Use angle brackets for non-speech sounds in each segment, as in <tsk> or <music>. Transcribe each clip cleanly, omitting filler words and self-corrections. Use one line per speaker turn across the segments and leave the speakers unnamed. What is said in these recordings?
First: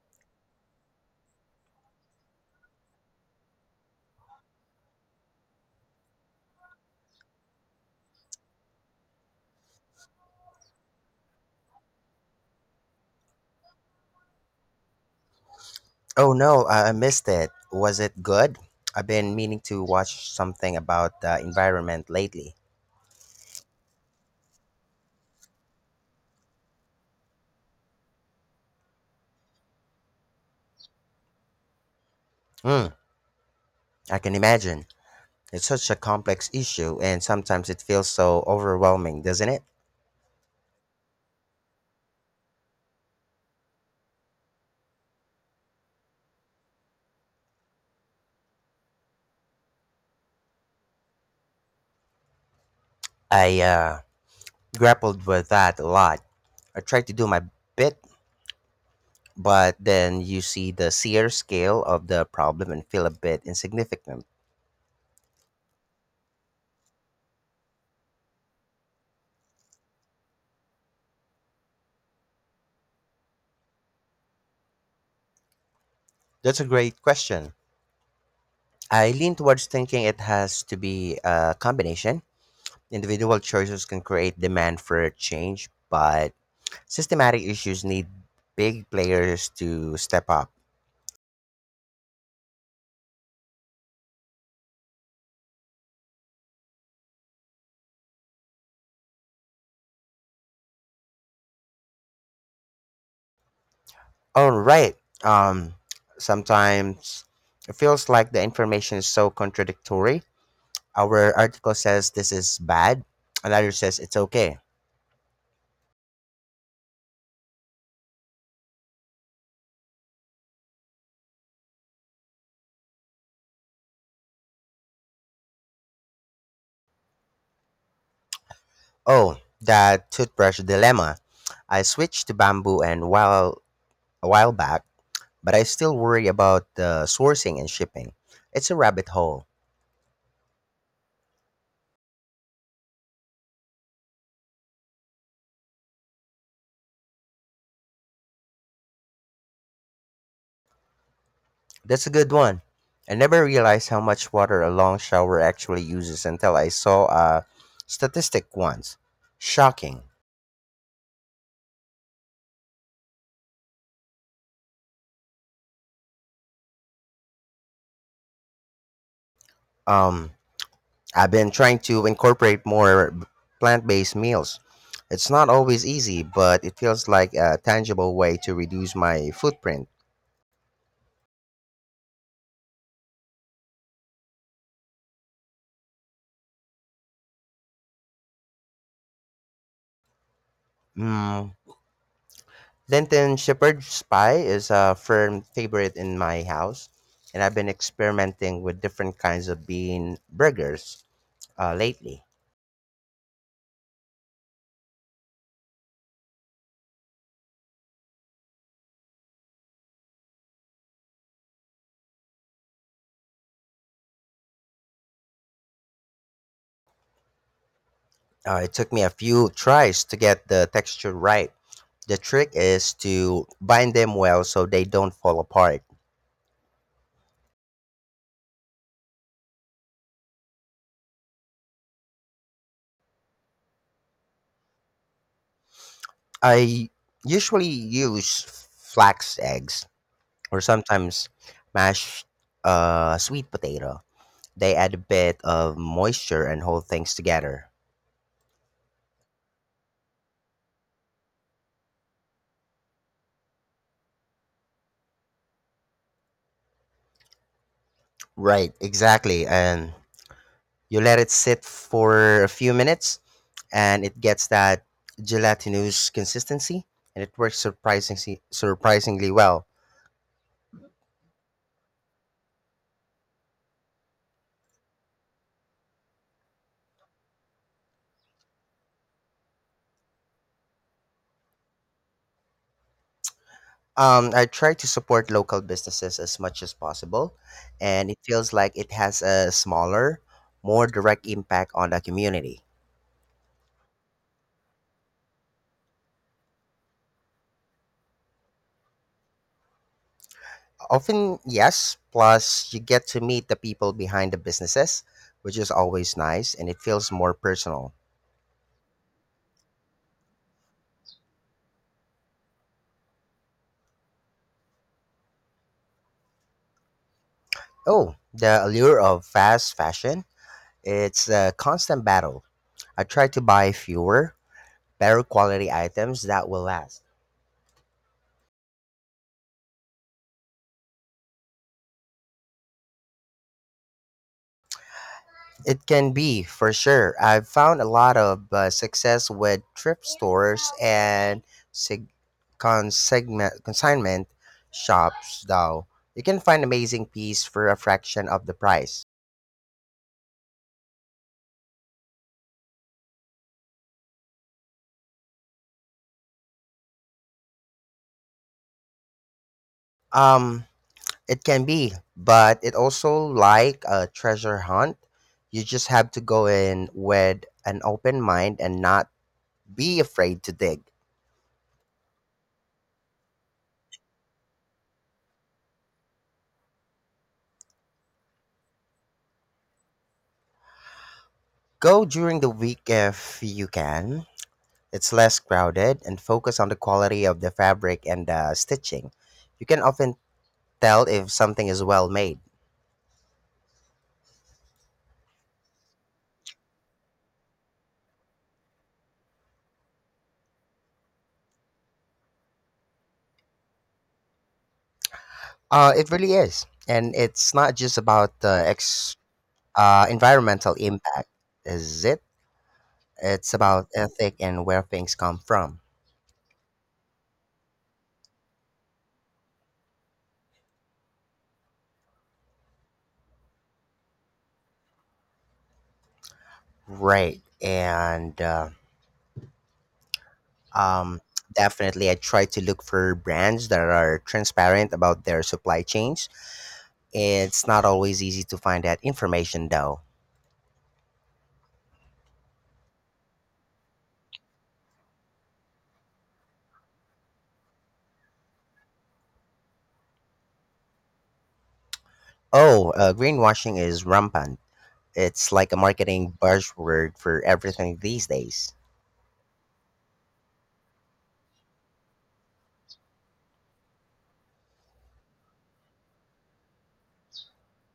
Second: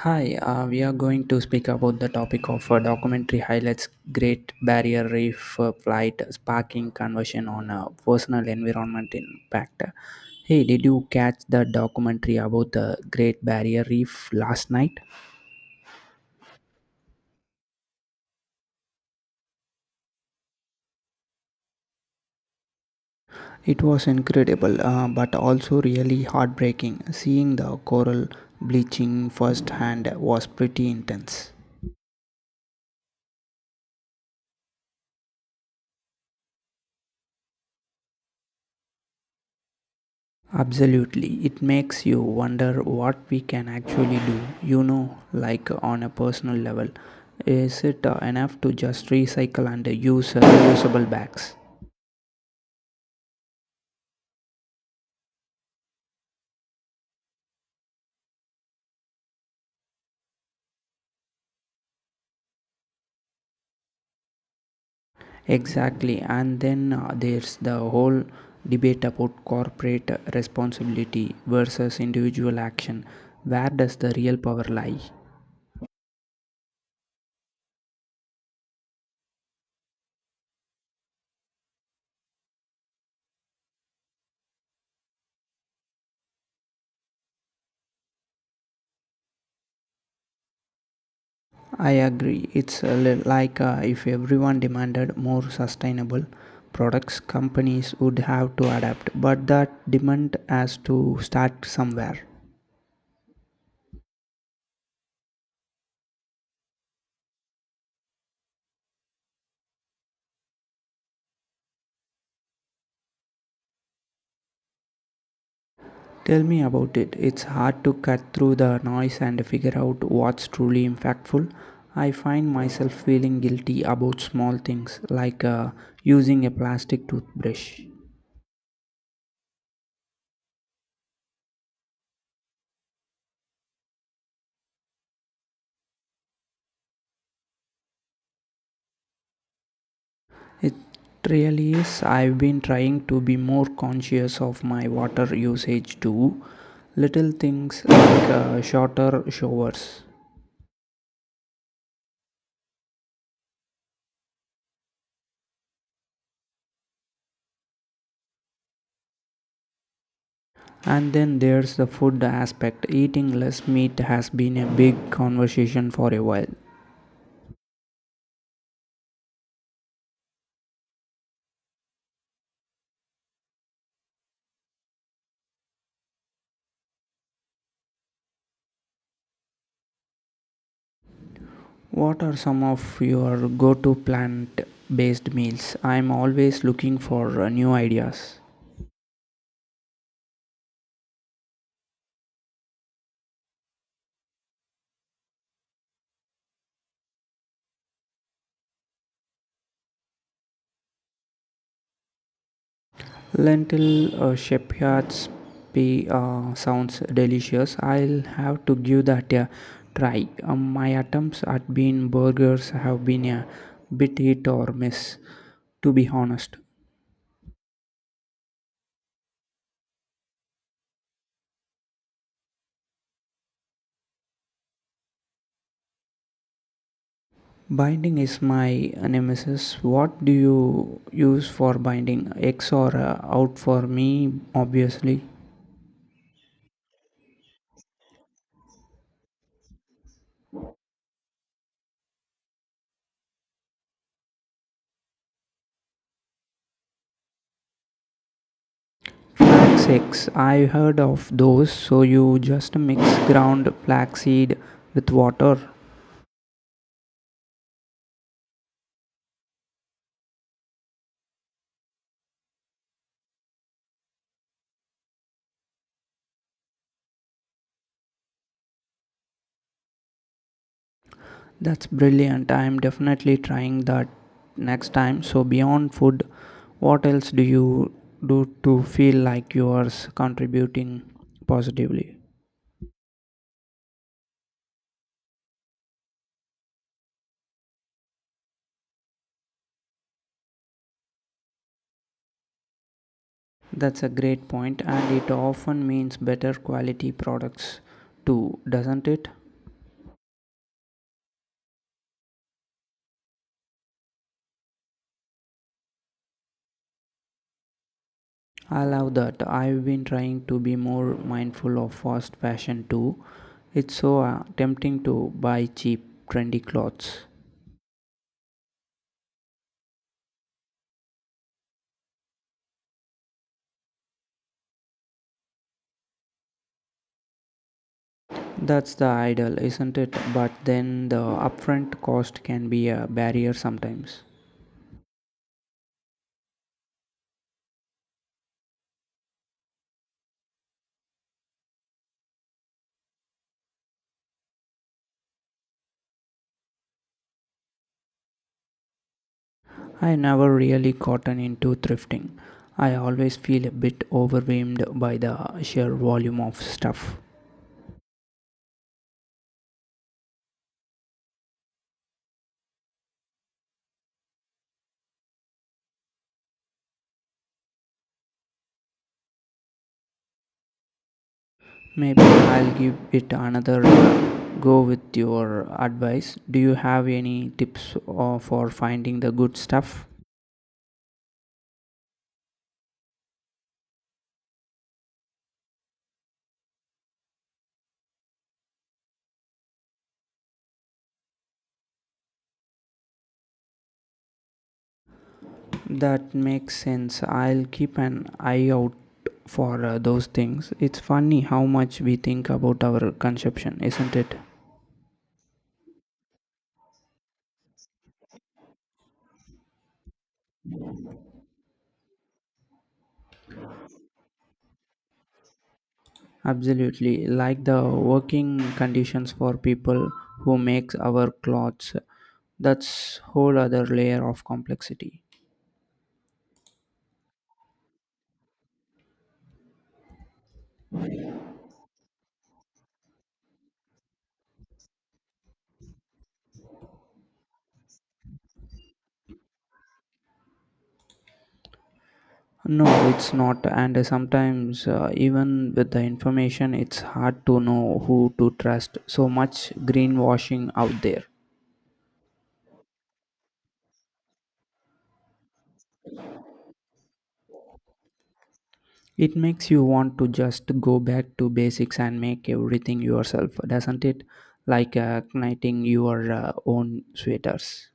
Hi, we are going to speak about the topic of documentary highlights Great Barrier Reef flight sparking conversion on personal environment impact. Hey, did you catch the documentary about the Great Barrier Reef last night?
Oh no, I missed it. Was it good? I've been meaning to watch something about the environment lately.
It was incredible, but also really heartbreaking. Seeing the coral bleaching firsthand was pretty intense.
Hmm, I can imagine. It's such a complex issue, and sometimes it feels so overwhelming, doesn't it?
Absolutely. It makes you wonder what we can actually do, you know, like on a personal level. Is it enough to just recycle and use reusable bags?
I grappled with that a lot. I tried to do my bit, but then you see the sheer scale of the problem and feel a bit insignificant.
Exactly. And then there's the whole debate about corporate responsibility versus individual action. Where does the real power lie?
That's a great question. I lean towards thinking it has to be a combination. Individual choices can create demand for change, but systematic issues need big players to step up.
I agree. It's a like if everyone demanded more sustainable products, companies would have to adapt, but that demand has to start somewhere.
All right. Um, Sometimes it feels like the information is so contradictory. Our article says this is bad, another says it's okay.
Tell me about it. It's hard to cut through the noise and figure out what's truly impactful. I find myself feeling guilty about small things like using a plastic toothbrush.
Oh, that toothbrush dilemma. I switched to bamboo and while a while back, but I still worry about the sourcing and shipping. It's a rabbit hole.
It really is. I've been trying to be more conscious of my water usage too. Little things like shorter showers.
That's a good one. I never realized how much water a long shower actually uses until I saw a statistic once. Shocking.
And then there's the food aspect. Eating less meat has been a big conversation for a while.
Um, I've been trying to incorporate plant-based meals. It's not always easy, but it feels like a tangible way to reduce my footprint.
What are some of your go to plant based meals? I'm always looking for new ideas.
Mm. Lenten shepherd's pie is a firm favorite in my house, and I've been experimenting with different kinds of bean burgers lately.
Lentil shepherd's pie sounds delicious. I'll have to give that a try. My attempts at bean burgers have been a bit hit or miss, to be honest.
It took me a few tries to get the texture right. The trick is to bind them well so they don't fall apart.
Binding is my nemesis. What do you use for binding? Eggs or out for me, obviously.
I usually use flax eggs or sometimes mashed sweet potato. They add a bit of moisture and hold things together.
Flax eggs. I heard of those. So you just mix ground flaxseed with water.
Right, exactly. And you let it sit for a few minutes and it gets that gelatinous consistency and it works surprisingly well.
That's brilliant. I am definitely trying that next time. So, beyond food, what else do you do to feel like you are contributing positively?
I try to support local businesses as much as possible, and it feels like it has a smaller, more direct impact on the community.
That's a great point, and it often means better quality products too, doesn't it?
Often, yes, plus you get to meet the people behind the businesses, which is always nice, and it feels more personal.
I love that. I've been trying to be more mindful of fast fashion too. It's so tempting to buy cheap, trendy clothes.
Oh, the allure of fast fashion, it's a constant battle. I try to buy fewer, better quality items that will last.
That's the ideal, isn't it? But then the upfront cost can be a barrier sometimes.
It can be for sure. I've found a lot of success with thrift stores and sig- consignment shops, though. You can find amazing piece for a fraction of the price.
I never really gotten into thrifting. I always feel a bit overwhelmed by the sheer volume of stuff.
Um, it can be, but it also like a treasure hunt. You just have to go in with an open mind and not be afraid to dig.
Maybe I'll give it another go with your advice. Do you have any tips for finding the good stuff?
Go during the week if you can. It's less crowded and focus on the quality of the fabric and the stitching. You can often tell if something is well made.
That makes sense. I'll keep an eye out for those things. It's funny how much we think about our consumption, isn't it?
It really is, and it's not just about the environmental impact, is it? It's about ethic and where things come from,
Absolutely. Like the working conditions for people who makes our clothes. That's whole other layer of complexity.
right? And um, Definitely, I try to look for brands that are transparent about their supply chains. It's not always easy to find that information, though.
No, it's not. And sometimes even with the information, it's hard to know who to trust. So much greenwashing out there.
Oh, Greenwashing is rampant. It's like a marketing buzzword for everything these days.
It makes you want to just go back to basics and make everything yourself, doesn't it? Like knitting your own sweaters.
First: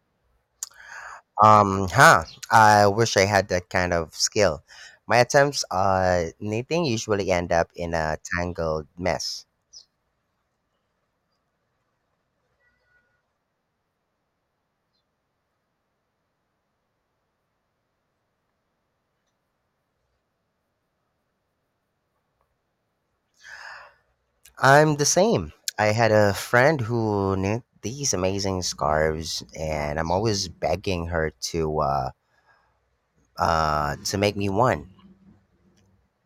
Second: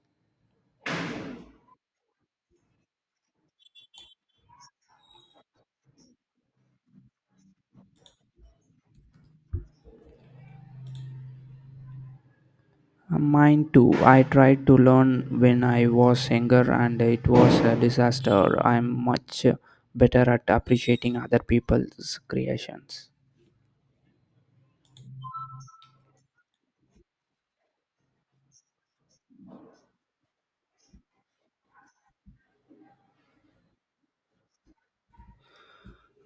Um, huh. I wish I had that kind of skill. My attempts at knitting usually end up in a tangled mess.
Mine too. I tried to learn when I was younger and it was a disaster. I'm much better at appreciating other people's creations.
I'm the same. I had a friend who knit these amazing scarves, and I'm always begging her to make me one.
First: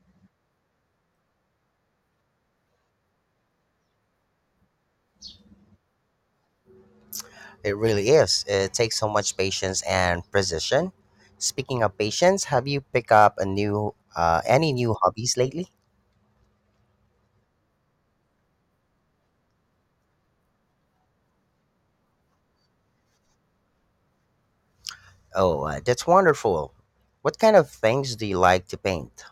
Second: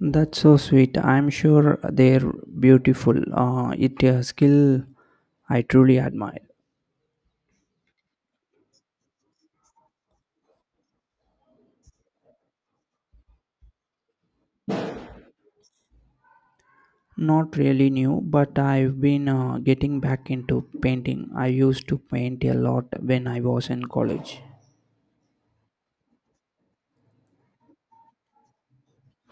That's so sweet. I'm sure they're beautiful. It's a skill I truly admire.
It really is. It takes so much patience and precision. Speaking of patience, have you picked up a new any new hobbies lately?
Not really new, but I've been getting back into painting. I used to paint a lot when I was in college,
Oh, that's wonderful. What kind of things do you like to paint?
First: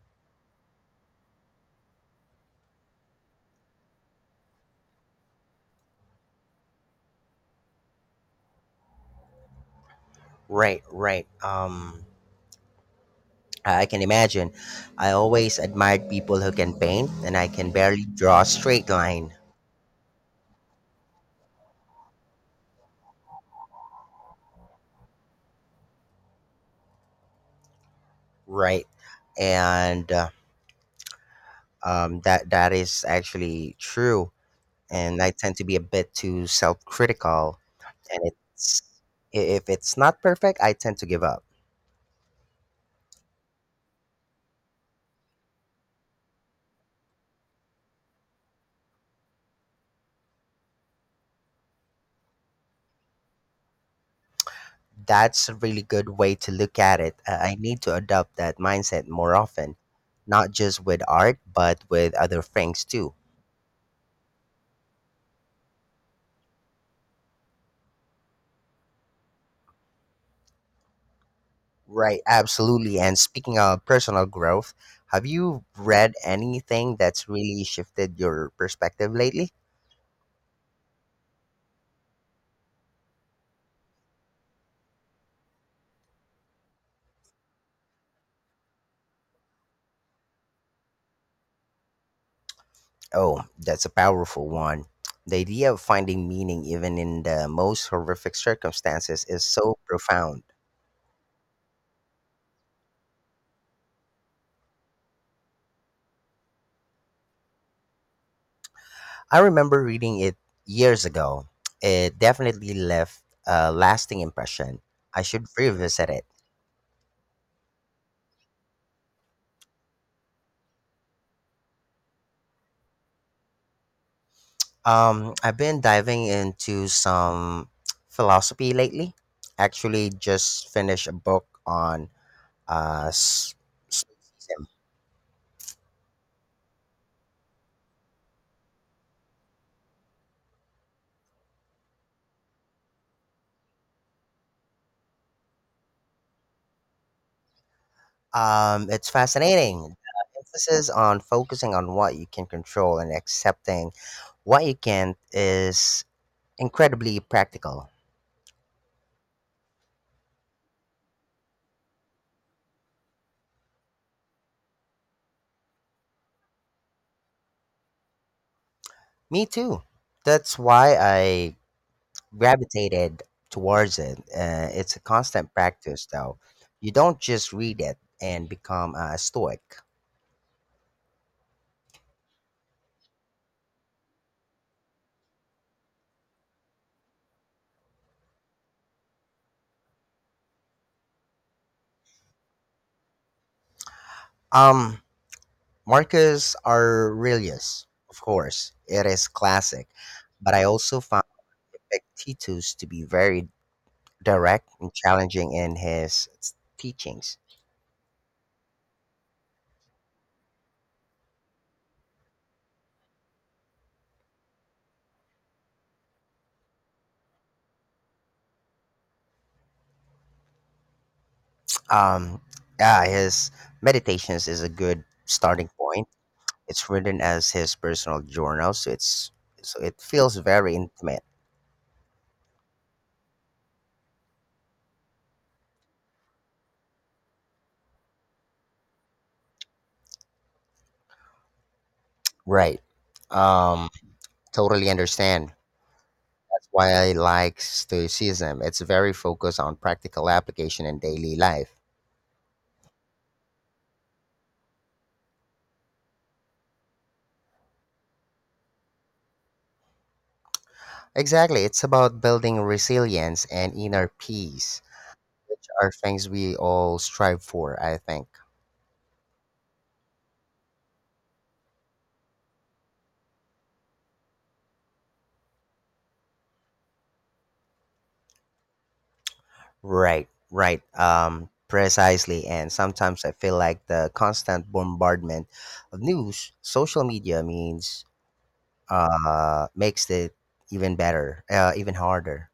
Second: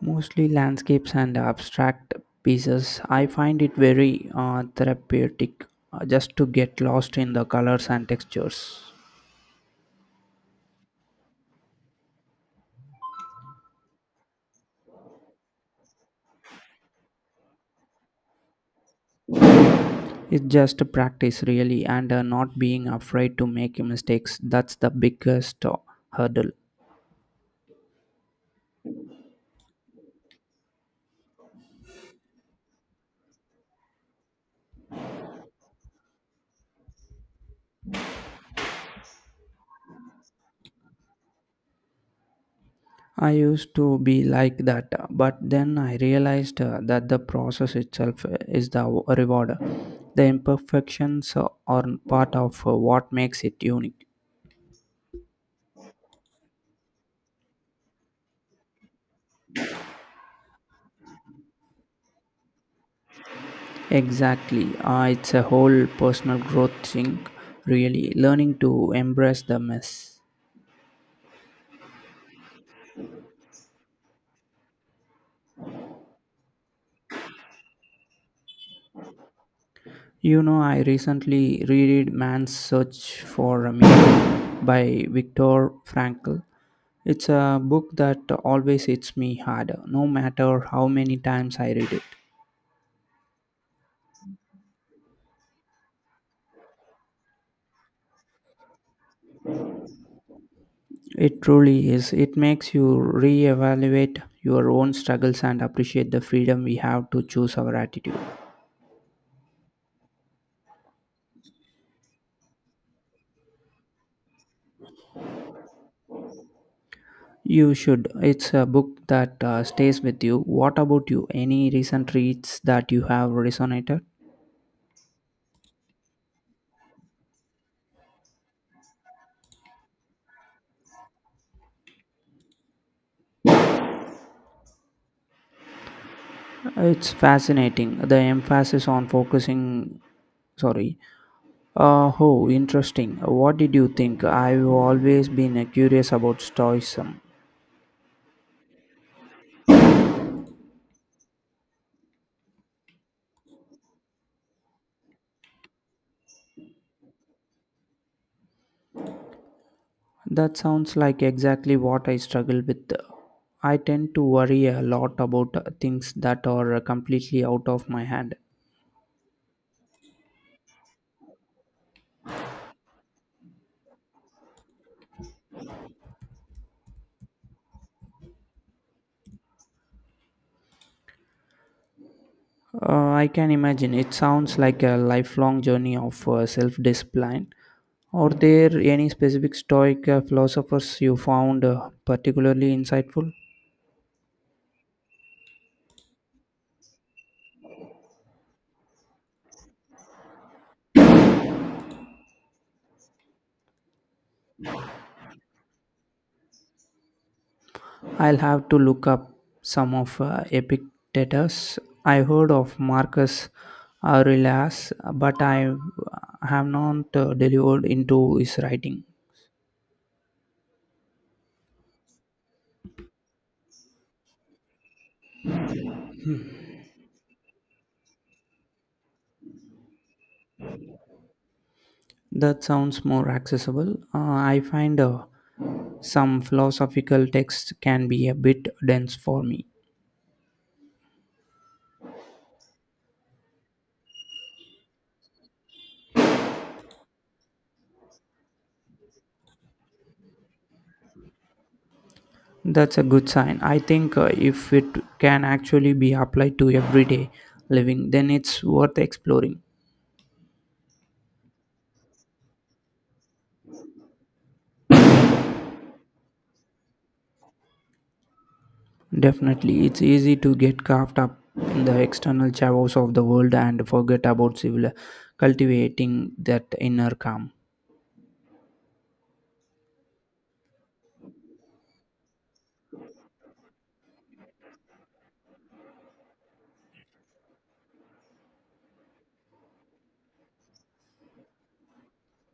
mostly landscapes and abstract pieces. I find it very therapeutic just to get lost in the colors and textures.
Right, right. I can imagine. I always admired people who can paint, and I can barely draw a straight line.
It's just a practice, really, and not being afraid to make mistakes. That's the biggest hurdle.
Right, and That is actually true. And I tend to be a bit too self-critical, and if it's not perfect, I tend to give up.
I used to be like that, but then I realized that the process itself is the reward. The imperfections are part of what makes it unique.
That's a really good way to look at it. I need to adopt that mindset more often, not just with art, but with other things too.
Exactly. It's a whole personal growth thing, really, learning to embrace the mess.
Right, absolutely. And speaking of personal growth, have you read anything that's really shifted your perspective lately?
You know, I recently reread Man's Search for a Meaning by Viktor Frankl. It's a book that always hits me hard, no matter how many times I read it.
Oh, that's a powerful one. The idea of finding meaning even in the most horrific circumstances is so profound.
It truly is. It makes you reevaluate your own struggles and appreciate the freedom we have to choose our attitude.
I remember reading it years ago. It definitely left a lasting impression. I should revisit it.
You should. It's a book that stays with you. What about you? Any recent reads that you have resonated?
I've been diving into some <tsk> philosophy lately. Actually, just finished a book on uh, s- stoicism.
It's fascinating. The emphasis on focusing. Sorry. Oh, interesting. What did you think? I've always been curious about Stoicism.
It's fascinating. The emphasis on focusing on what you can control and accepting what you can't is incredibly practical.
That sounds like exactly what I struggle with. I tend to worry a lot about things that are completely out of my hand.
Me too. That's why I gravitated towards it. It's a constant practice, though. You don't just read it and become a stoic.
I can imagine it sounds like a lifelong journey of self discipline. Are there any specific Stoic philosophers you found particularly insightful?
Um, Marcus Aurelius, of course, it is classic, but I also found Epictetus to be very direct and challenging in his teachings.
I'll have to look up some of Epictetus. I heard of Marcus Aurelius, but I have not delivered into his writing.
Um, yeah, his meditations is a good starting point. It's written as his personal journal, so it feels very intimate.
That sounds more accessible. I find some philosophical texts can be a bit dense for me.
Right. Um, Totally understand. That's why I like Stoicism. It's very focused on practical application in daily life.
That's a good sign. I think if it can actually be applied to everyday living, then it's worth exploring.
Exactly. It's about building resilience and inner peace, which are things we all strive for, I think.
Definitely, it's easy to get caught up in the external chaos of the world and forget about civil cultivating that inner calm.
Right, right. Precisely. And sometimes I feel like the constant bombardment of news, social media means makes it even harder.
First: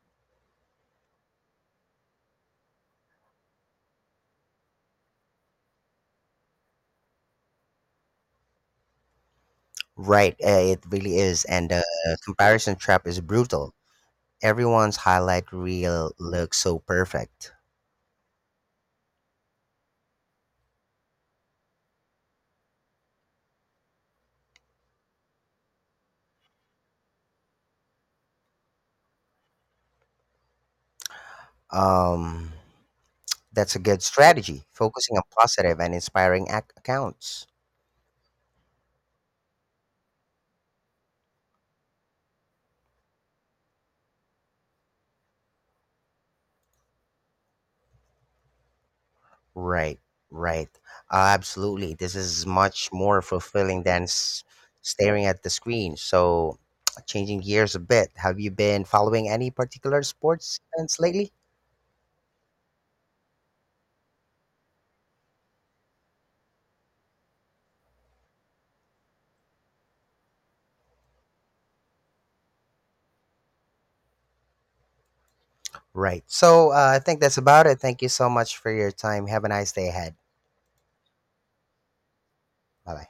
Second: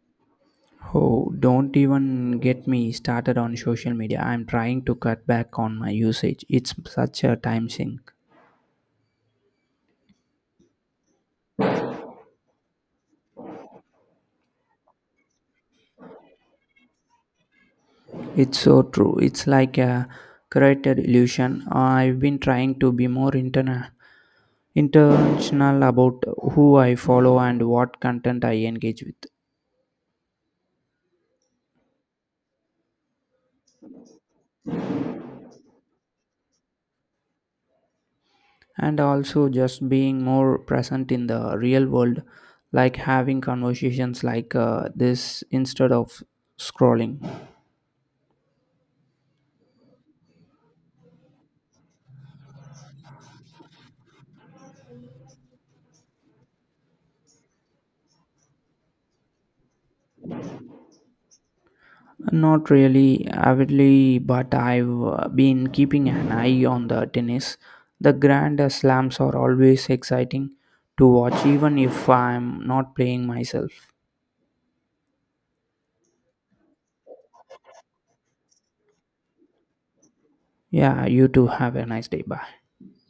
Oh, don't even get me started on social media. I'm trying to cut back on my usage. It's such a time sink.
Right, uh, it really is, and the comparison trap is brutal. Everyone's highlight reel looks so perfect.
It's so true. It's like a created illusion. I've been trying to be more intentional about who I follow and what content I engage with.
Um, that's a good strategy, focusing on positive and inspiring accounts.
And also just being more present in the real world, like having conversations like this instead of scrolling.
Right, right, absolutely. This is much more fulfilling than staring at the screen. So, <tsk> changing gears a bit, have you been following any particular sports events lately?
Not really avidly, but I've been keeping an eye on the tennis. The grand slams are always exciting to watch even if I'm not playing myself.
Right. So, I think that's about it. Thank you so much for your time. Have a nice day ahead.
Yeah, you too, have a nice day. Bye.
Bye bye.